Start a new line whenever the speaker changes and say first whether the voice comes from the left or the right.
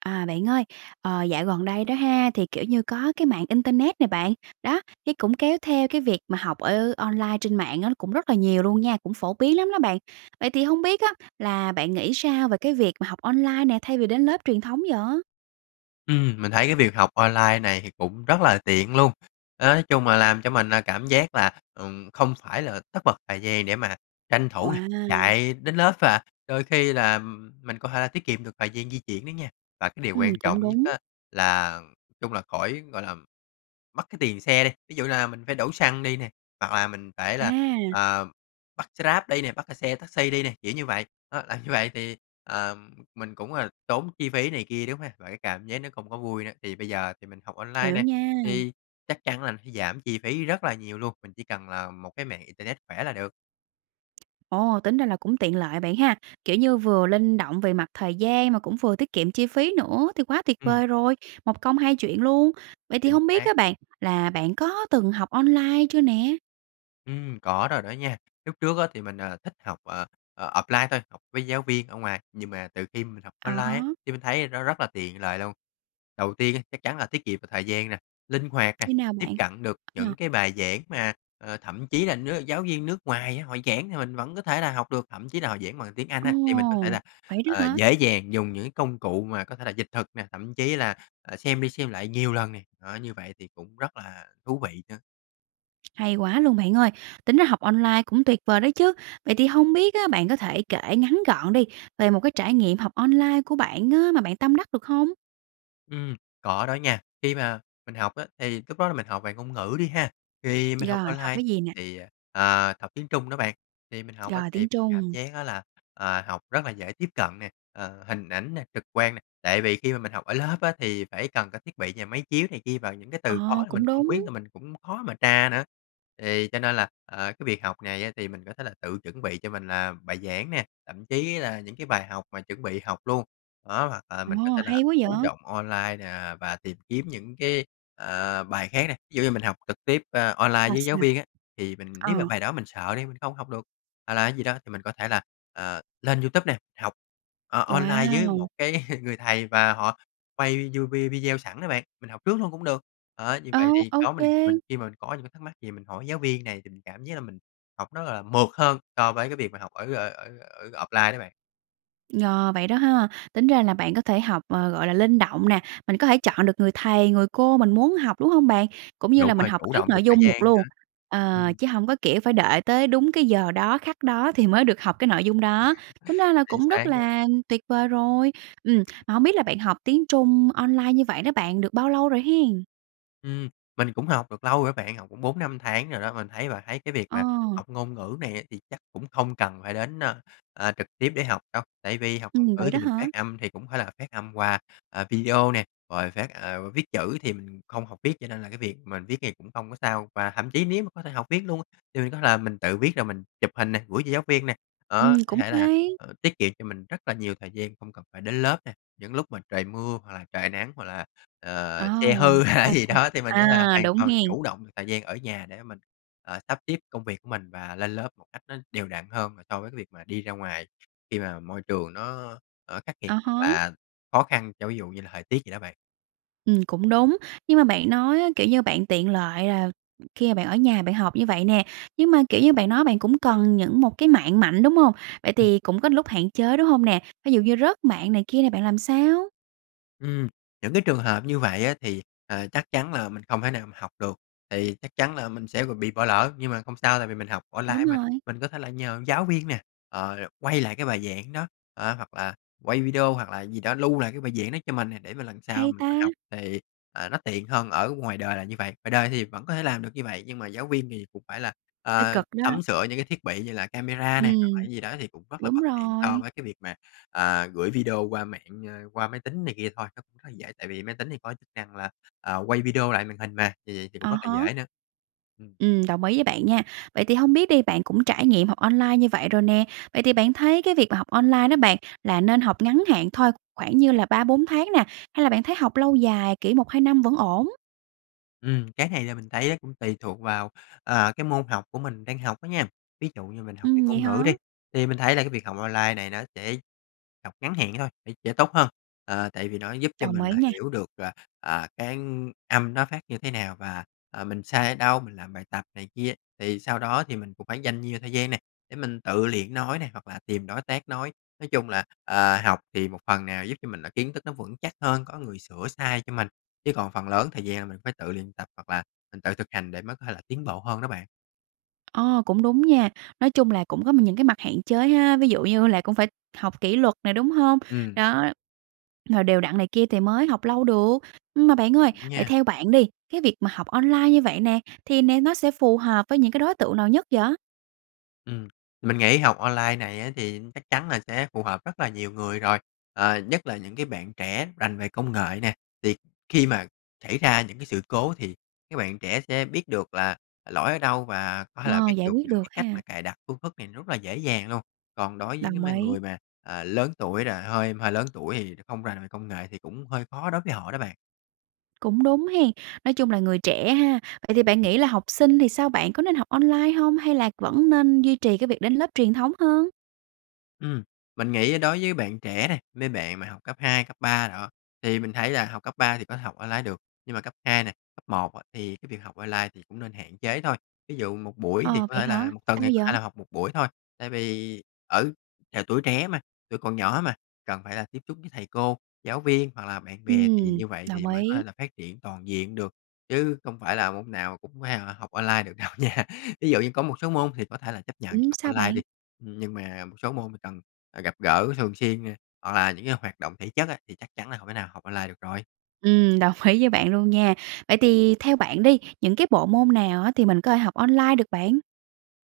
right: À, bạn ơi, ờ, dạo gần đây đó ha, thì, kiểu như, có cái mạng internet nè bạn, đó, cái cũng kéo theo cái việc mà học ở online trên mạng á, cũng rất là nhiều luôn nha, cũng phổ biến lắm đó bạn. Vậy thì hông biết á, là bạn nghĩ sao về cái việc mà học online nè, thay vì đến lớp truyền thống vậy?
left: Ừm, mình thấy cái việc học online này thì cũng rất là tiện luôn. Đó, nói chung là làm cho mình, à, cảm giác là, ừm, không phải là tất bật thời gian để mà tranh thủ nè
right: Wow!
left: chạy đến lớp và đôi khi là mình có thể tiết kiệm được thời gian di chuyển nữa nha, và cái điều
right: Ừm,
left: quan
right: cũng
left: trọng nhất
right: đúng.
left: á, là chung là khỏi gọi là, mất cái tiền xe đi. Ví dụ là mình phải đổ xăng đi nè, hoặc là mình phải là,
right: À!
left: ờ, bắt xe Grab đi nè, bắt, ơ, xe taxi đi nè, kiểu như vậy, đó, là như vậy thì, ờm, mình cũng, gọi là, tốn chi phí này kia, đúng ha? Và cái cảm giác nó không có vui nữa, thì bây giờ thì mình học online
right: Hiểu
left: nè,
right: nha.
left: thì chắc chắn là sẽ giảm chi phí rất là nhiều luôn, mình chỉ cần là một cái mạng internet khỏe là được.
right: Ồ, tính ra là cũng tiện lợi bạn ha. Kiểu như, vừa linh động về mặt thời gian, mà cũng vừa tiết kiệm chi phí nữa, thì quá tuyệt
left: Ừm.
right: vời rồi, một công hai chuyện luôn. Vậy thì
left: Chính
right: hông biết
left: xác.
right: á, bạn là bạn có từng học online chưa nè?
left: Ừm, có rồi đó nha. Lúc trước á thì mình, à, thích học, ờ, ờ, offline thôi, học với giáo viên ở ngoài, nhưng mà từ khi mình học
right: À
left: online á,
right: há.
left: thì mình thấy nó rất là tiện lợi luôn. Đầu tiên á chắc chắn là tiết kiệm về thời gian nè, linh hoạt nè,
right: Như nào
left: tiếp
right: bạn?
left: cận được
right: Ờ.
left: những cái bài giảng mà, ờ, thậm chí là nước giáo viên nước ngoài á, họ giảng thì mình vẫn có thể là học được. Thậm chí là họ giảng bằng tiếng Anh
right: Ồ,
left: á, thì mình có thể là,
right: vậy đó
left: ờ,
right: hả?
left: dễ dàng dùng những cái công cụ mà có thể là dịch thuật nè, thậm chí là, ờ, xem đi xem lại nhiều lần nè, đó, như vậy thì cũng rất là thú vị nữa.
right: Hay quá luôn bạn ơi! Tính ra học online cũng tuyệt vời đó chứ! Vậy thì hông biết á, bạn có thể kể ngắn gọn đi về một cái trải nghiệm học online của bạn á, mà bạn tâm đắc được hông?
left: Ừm, có đó nha. Khi mà mình học á, thì lúc đó là mình học về ngôn ngữ đi ha, thì mình học
right: Rồi, học
left: online
right: cái gì nè?
left: thì, ờ, học tiếng Trung đó bạn, thì mình học á
right: Rồi,
left: thì
right: tiếng
left: mình cảm
right: Trung.
left: giác á là, à, học rất là dễ tiếp cận nè, ờ, hình ảnh nè, trực quan nè. Tại vì khi mà mình học ở lớp á thì phải cần có thiết bị và máy chiếu này kia, và những cái
right: Ờ,
left: từ khó mình
right: cũng
left: không biết
right: đúng.
left: là mình cũng khó mà tra nữa. Thì cho nên là, ờ, cái việc học này á thì mình có thể là tự chuẩn bị cho mình, à, bài giảng nè, thậm chí là những cái bài học mà chuẩn bị học luôn, đó, hoặc là
right: Ồ,
left: mình có thể là
right: hay quá
left: chủ
right: vậy!
left: động online nè và tìm kiếm những cái, ờ, bài khác nè. Thí dụ như mình học trực tiếp online, à,
right: Sao,
left: với giáo
right: sao?
left: viên á, thì mình nếu mà
right: Ờ.
left: bài đó mình sợ đi, không học được, hoặc là cái gì đó thì mình có thể là, ờ, lên YouTube nè, học o online với một
right: Wow!
left: cái người thầy mà họ quay video video sẵn á bạn, mình học trước luôn cũng được. Đó, như vậy
right: Ô,
left: thì
right: ô
left: có mình mình
right: kê.
left: khi mà mình có những cái thắc mắc gì mình hỏi giáo viên này thì mình cảm giác là mình học rất là mượt hơn so với cái việc mà học ở ở ở ở offline đó bạn.
right: Ờ, vậy đó ha. Tính ra là bạn có thể học, ờ, gọi là, linh động nè, mình có thể chọn được người thầy, người cô mình muốn học, đúng hông bạn? Cũng như
left: Đúng
right: là mình
left: rồi,
right: học
left: chủ
right: trước
left: động được
right: nội
left: thời
right: dung được
left: gian
right: luôn.
left: nữa.
right: Ờ,
left: Ừm.
right: chứ hổng có, kiểu, phải đợi tới đúng cái giờ đó, khắc đó thì mới được học cái nội dung đó. Tính ra là
left: Chính
right: cũng
left: xác
right: rất
left: á.
right: là tuyệt vời rồi. Ừm, mà hông biết là bạn học tiếng Trung online như vậy đó bạn, được bao lâu rồi hén?
left: Ừm, mình cũng học được lâu rồi bạn, học cũng 4-5 tháng rồi đó. Mình thấy bạn thấy cái việc
right: Ờ.
left: mà học ngôn ngữ này á thì chắc cũng không cần phải đến, ơ, ơ, trực tiếp để học đâu. Tại vì học ngôn
right: Ừm,
left: ngữ
right: vậy
left: thì
right: đó
left: mình
right: hả?
left: phát âm thì cũng phải là phát âm qua, à, video nè, rồi phát ờ, viết chữ thì mình không học viết cho nên là cái việc mình viết thì cũng không có sao. Và thậm chí nếu mà có thể học viết luôn, thì mình có là mình tự viết rồi mình chụp hình nè, gửi cho giáo viên nè. Đó,
right: Ừm,
left: có
right: cũng
left: thể là,
right: hay!
left: ờ, tiết kiệm cho mình rất là nhiều thời gian, không cần phải đến lớp nè. Những lúc mà trời mưa hoặc là trời nắng hoặc là, ờ,
right: À!
left: xe hư hay là
right: Sao?
left: gì
right: Sao?
left: đó, thì mình có là
right: À,
left: hoàn
right: đúng
left: toàn
right: hén?
left: chủ động được thời gian ở nhà để mình, ờ, sắp xếp công việc mình và lên lớp một cách nó đều đặn hơn và so với cái việc mà đi ra ngoài khi mà môi trường nó, ờ, khắc nghiệt
right: À
left: hoặc
right: há.
left: là khó khăn cho ví dụ như là thời tiết vậy đó bạn.
right: Ừm, cũng đúng. Nhưng mà bạn nói á, kiểu như, bạn tiện lợi là khi bạn ở nhà bạn học như vậy nè, nhưng mà, kiểu như, bạn nói bạn cũng cần những một cái mạng mạnh, đúng hông? Vậy
left: Ừm.
right: thì cũng có lúc hạn chế đúng hông nè? Ví dụ như rớt mạng này kia nè, bạn làm sao?
left: Ừm, những cái trường hợp như vậy á thì, ờ, chắc chắn là mình không thể nào học được. Thì chắc chắn là mình sẽ rồi bị bỏ lỡ nhưng mà không sao. Tại vì mình học online
right: Đúng
left: mà,
right: rồi.
left: mình có thể là nhờ giáo viên nè, ờ, quay lại cái bài giảng đó. Ờ, hoặc là quay video hoặc là gì đó lưu lại cái bài giảng đó cho mình nè, để mà lần sau
right: Hay
left: mình có
right: ta!
left: học thì, à, nó tiện hơn ở ngoài đời là như vậy. Ngoài đời thì vẫn có thể làm được như vậy, nhưng mà giáo viên thì cũng phải là,
right: Hơi
left: à,
right: cực đó.
left: sắm sửa những cái thiết bị như là camera nè, hoặc
right: Ừm,
left: là gì đó thì cũng rất là
right: đúng
left: bất tiện so
right: rồi.
left: với cái việc mà, à, gửi video qua mạng, a, qua máy tính này kia thôi. Nó rất là dễ tại vì máy tính thì có chức năng là, à, quay video lại màn hình mà, thì thì cũng
right: À
left: rất là
right: há.
left: dễ nữa. Ừm.
right: Ừm, đồng ý với bạn nha. Vậy thì hông biết đi, bạn cũng trải nghiệm học online như vậy rồi nè. Vậy thì bạn thấy cái việc mà học online đó bạn, là nên học ngắn hạn thôi, khoảng như là 3, 4 tháng nè? Hay là bạn thấy học lâu dài, kiểu 1, 2 năm vẫn ổn?
left: Ừm, cái này là mình thấy nó cũng tùy thuộc vào, ờ, cái môn học của mình đang học á nha. Ví dụ như mình học về
right: Ừm, vậy
left: ngôn ngữ đi,
right: hả?
left: thì mình thấy là cái việc học online này nó sẽ học ngắn hạn thôi thì sẽ tốt hơn. Ờ, tại vì nó giúp cho
right: Đồng
left: mình
right: ý
left: là
right: nha!
left: hiểu được, à, à, cái âm nó phát như thế nào và, ờ, mình sai ở đâu, làm bài tập này kia. Thì sau đó thì mình cũng phải dành nhiều thời gian nè, để mình tự luyện nói nè hoặc là tìm đối tác nói. Nói chung là, ờ, học thì một phần nào giúp cho mình là kiến thức nó vững chắc hơn, có người sửa sai cho mình, chứ còn phần lớn thời gian là mình phải tự luyện tập hoặc là mình tự thực hành để mới có thể là tiến bộ hơn đó bạn.
right: Ờ, cũng đúng nha! Nói chung là cũng có những cái mặt hạn chế ha, ví dụ như là cũng phải học kỷ luật nè, đúng hông?
left: Ừm.
right: Đó rồi đều đặn này kia thì mới học lâu được. Mà bạn ơi, vậy
left: Nha.
right: theo bạn đi, cái việc mà học online như vậy nè, thì nè nó sẽ phù hợp với những cái đối tượng nào nhất vậy?
left: Ừm, mình nghĩ học online này á, thì chắc chắn là sẽ phù hợp rất là nhiều người rồi, ờ, nhất là những cái bạn trẻ rành về công nghệ nè. Thì khi mà xảy ra những cái sự cố thì các bạn trẻ sẽ biết được là lỗi ở đâu và có thể là
right: Ờ,
left: biết
right: giải
left: được
right: quyết
left: những
right: được
left: cái cách mà
right: ha.
left: cài đặt phương thức này rất là dễ dàng luôn. Còn đối với cái
right: Đồng
left: mà
right: ý.
left: người mà, à, lớn tuổi rồi, hơi mà lớn tuổi thì không rành về công nghệ thì cũng hơi khó đối với họ đó bạn.
right: Cũng đúng hen? Nói chung là người trẻ ha? Vậy thì bạn nghĩ
left: [unintelligible]
right: là học sinh thì sao bạn, có nên học online hông? Hay là vẫn nên duy trì cái việc đến lớp truyền thống hơn?
left: Ừm, mình nghĩ đối với bạn trẻ nè, mấy bạn mà học cấp 2, cấp 3 đồ, thì mình thấy là học cấp 3 thì có thể học online được, nhưng mà cấp 2 này, cấp 1 á thì cái việc học online thì cũng nên hạn chế thôi. Ví dụ một buổi, thì
right: Ờ,
left: có
right: vậy
left: thể
right: hả?
left: là một tuần
right: Sao
left: thì có thể là
right: vậy?
left: học một buổi thôi. Tại vì ừ, trời, tuổi trẻ mà, tuổi còn nhỏ mà, cần phải là tiếp xúc với thầy cô, giáo viên hoặc là bạn bè, thì
right: Ừm,
left: như vậy
right: đồng
left: thì mới có
right: ý.
left: thể là phát triển toàn diện được, chứ không phải là môn nào cũng phải là học online được đâu nha. Thí dụ như có một số môn thì có thể là chấp nhận
right: Ừm,
left: học
right: sao
left: online đi,
right: bạn?
left: nhưng mà một số môn thì cần, ờ, gặp gỡ thường xuyên, hoặc là những cái hoạt động thể chất á, thì chắc chắn là hông thể nào học online được rồi.
right: Ừm, đồng ý với bạn luôn nha. Vậy thì theo bạn đi, những cái bộ môn nào á thì mình có thể học online được bạn?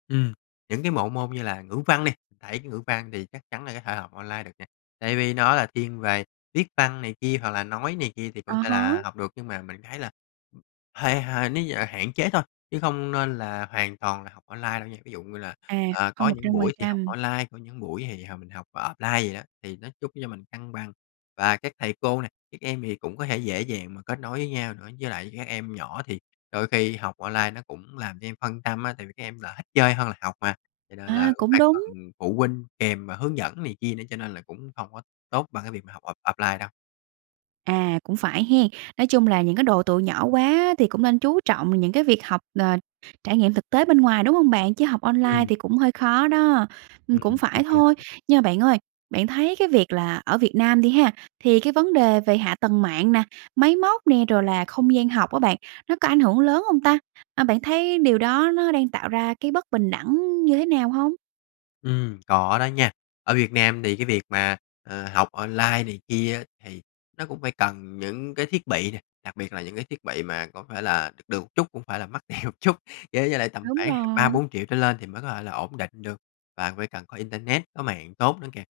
left: Ừm, những cái bộ môn như là ngữ văn đi, đấy, cái ngữ văn thì chắc chắn là có thể học online được nè, tại vì nó là thiên về viết văn này kia hoặc là nói này kia thì cũng
right: À
left: thể
right: há.
left: là học được. Nhưng mà mình thấy là ừm, hay hơn nếu như là hạn chế thôi, chứ không nên là hoàn toàn là học online đâu nha. Ví dụ như là,
right: À,
left: ờ, có
right: không một
left: những
right: trăm phần
left: buổi thì học
right: trăm.
left: online, có những buổi thì h mình học offline vậy đó, thì nó giúp cho mình cân bằng. Và các thầy cô nè, các em thì cũng có thể dễ dàng mà kết nối với nhau nữa. Với lại các em nhỏ thì đôi khi học online nó cũng làm cho em phân tâm á, tại vì các em là thích chơi hơn học mà, cho nên là
right: À,
left: cũng
right: cũng
left: phải
right: đúng!
left: cần phụ huynh kèm và hướng dẫn này kia nữa, cho nên là cũng không có tốt bằng cái việc mà học off offline đâu.
right: À, cũng phải hén? Nói chung là những cái độ tuổi nhỏ quá thì cũng nên chú trọng vào những cái việc học, ờ, trải nghiệm thực tế bên ngoài, đúng hông bạn? Chứ học online
left: Ừm.
right: thì cũng hơi khó đó. Ừm,
left: Ừm,
right: cũng phải
left: đúng vậy
right: thôi.
left: đó.
right: Nhưng bạn ơi, bạn thấy cái việc là ở Việt Nam đi ha, thì cái vấn đề về hạ tầng mạng nè, máy móc nè, rồi là không gian học á bạn, nó có ảnh hưởng lớn hông ta? A, bạn thấy điều đó nó đang tạo ra cái bất bình đẳng như thế nào hông?
left: Ừm, có đó nha. Ở Việt Nam thì cái việc mà, ờ, học online này kia thì nó cũng phải cần những cái thiết bị nè, đặc biệt là những cái thiết bị mà có phải là được được chút, cũng phải là mắc tiền một chút. Với giờ là tầm
right: Đúng
left: khoảng h ba,
right: rồi.
left: 4.000.000 trở lên thì mới có thể là ổn định được, và phải cần có internet, có mạng tốt nữa kìa.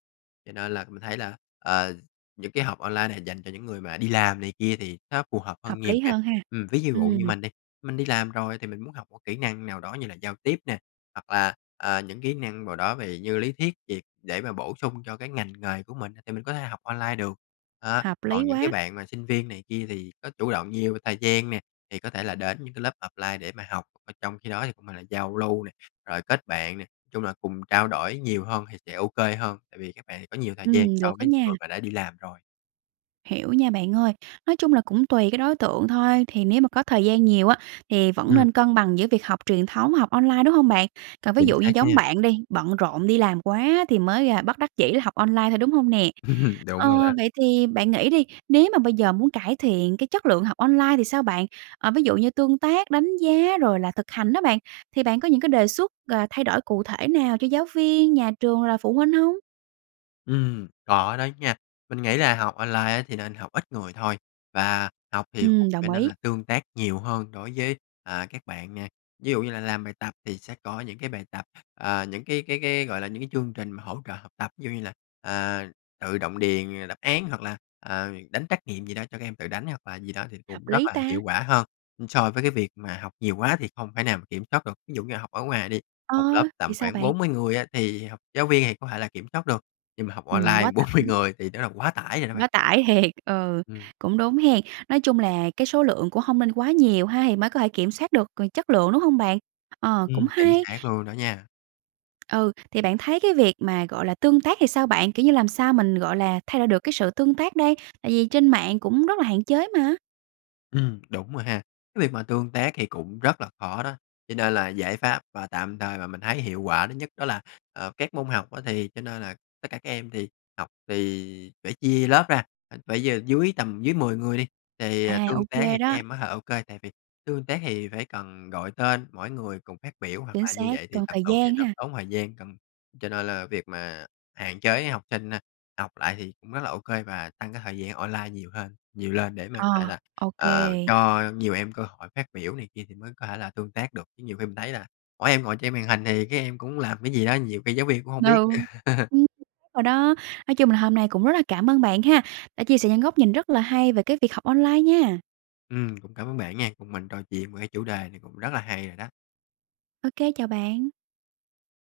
left: Cho nên là mình thấy là, ờ, những cái học online nà dành cho những người mà đi làm này kia thì nó phù hợp
right: Hợp
left: hơn nhiều
right: lý
left: nha.
right: hơn ha.
left: Ừm, ví d dụ
right: Ừm.
left: như mình đi, mình đi làm rồi thì mình muốn học một kỹ năng nào đó như là giao tiếp nè, hoặc là, ờ, những kỹ năng vào đó về như lý thuyết gì, để mà bổ sung cho cái ngành nghề của mình, thì mình có thể học online được. Đó,
right: Hợp
left: còn
right: lý
left: những cái
right: quá!
left: bạn mà sinh viên này kia thì có chủ động nhiều về thời gian nè, thì có thể là đến những cái lớp offline để mà học. Ờ, trong khi đó thì cũng là là giao lưu nè, rồi kết bạn nè, chung là cùng trao đổi nhiều hơn thì sẽ ô kê hơn, tại vì các bạn có nhiều thời gian
right: Ừm,
left: so
right: được á
left: với
right: nha.
left: người mà đã đi làm rồi.
right: Hiểu nha bạn ơi. Nói chung là cũng tùy cái đối tượng thôi, thì nếu mà có thời gian nhiều á thì vẫn nên
left: Ừm.
right: cân bằng giữa việc học truyền thống, học online, đúng hông bạn? Còn ví
left: Chính
right: dụ như
left: xác
right: giống
left: nha!
right: bạn đi, bận rộn đi làm quá thì mới bất đắc dĩ học online thôi, đúng hông nè?
left: Đúng
right: Ờ,
left: rồi đó.
right: vậy thì bạn nghĩ đi, nếu như mà bây giờ muốn cải thiện cái chất lượng học online thì sao bạn? Ờ, ví dụ như tương tác, đánh giá rồi là thực hành đó bạn, thì bạn có những cái đề xuất, à, thay đổi cụ thể nào cho giáo viên, nhà trường, là phụ huynh hông?
left: Ừm, có đó nha. Mình nghĩ là học online á thì nên học ít người thôi, và học thì cũng
right: Ừm,
left: phải
right: đồng
left: nên
right: ý.
left: là tương tác nhiều hơn đối với, à, các bạn nè. Ví dụ như là làm bài tập thì sẽ có những cái bài tập, ờ, những cái cái cái, gọi là, những cái chương trình mà hỗ trợ học tập. Ví dụ như là, ờ, tự động đền đáp án hoặc là, ờ, đánh trắc nghiệm gì đó, cho các em tự đánh hoặc là gì đó thì
right: Hợp
left: cũng rất
right: lý
left: là
right: ta!
left: hiệu quả hơn so với cái việc mà học nhiều quá thì không thể nào kiểm soát được. Ví dụ như học ở ngoài đi,
right: Ờ,
left: một lớp
right: thì
left: tầm
right: sao
left: khoảng
right: bạn?
left: 40 người á, thì học giáo viên thì có thể là kiểm soát được, nhưng mà học
right: Ừm,
left: online
right: quá
left: 40
right: tải.
left: người thì nó là quá tải rồi đó bạn.
right: Quá tải thiệt, ừ,
left: Ừm.
right: cũng đúng ha! Nói chung là cái số lượng cũng hông nên quá nhiều ha, thì mới có thể kiểm soát được c chất lượng, đúng hông bạn? Ờ, cũng
left: Ừm, chính
right: hay!
left: xác luôn đó nha!
right: Ừ, thì bạn thấy cái việc mà, gọi là, tương tác thì sao bạn, kiểu như, làm sao mình, gọi là, thay đổi được cái sự tương tác đây? Tại vì trên mạng cũng rất là hạn chế mà.
left: Ừ, đúng rồi ha. Cái việc mà tương tác thì cũng rất là khó đó, cho nên là giải pháp và tạm thời mà mình thấy hiệu quả thứ nhất đó là, ờ, các môn học á thì cho nên là tất cả các em thì học thì phải chia lớp ra, [unintelligible] phải giờ dưới tầm dưới 10 người đi, thì,
right: À,
left: ờ,
right: ô
left: tương tác
right: kê
left: thì các
right: đó.
left: em á ha, ô kê, tại vì tương tác hì phải cần gọi tên mỗi người cùng phát biểu hoặc
right: Chính
left: là như
right: xác,
left: vậy thì
right: cần
left: tầm
right: thời
left: từ thì
right: gian
left: rất
right: ha.
left: tốn thời gian. Cần cho nên là việc mà hạn chế học sinh, a, học lại thì cũng rất là ô kê và tăng cái thời gian online nhiều hơn nhiều lên để mà
right: Ờ,
left: có thể là,
right: ô
left: ờ,
right: kê.
left: cho nhiều em cơ hội phát biểu này kia thì mới có thể là tương tác được. Chứ nhiều khi mình thấy là mỗi em ngồi trên màn hình thì các em cũng làm cái gì đó, nhiều khi giáo viên cũng hông
right: Ừ.
left: biết
right: Ừm
left: nữa.
right: [unintelligible] rồi đó, nói chung là hôm nay cũng rất là cảm ơn bạn ha, đã chia sẻ những góc nhìn rất là hay về cái việc học online nha!
left: Ừm, cũng cảm ơn bạn nha, cùng mình trò chuyện về cái chủ đề này cũng rất là hay rồi đó.
right: Ô kê, chào bạn.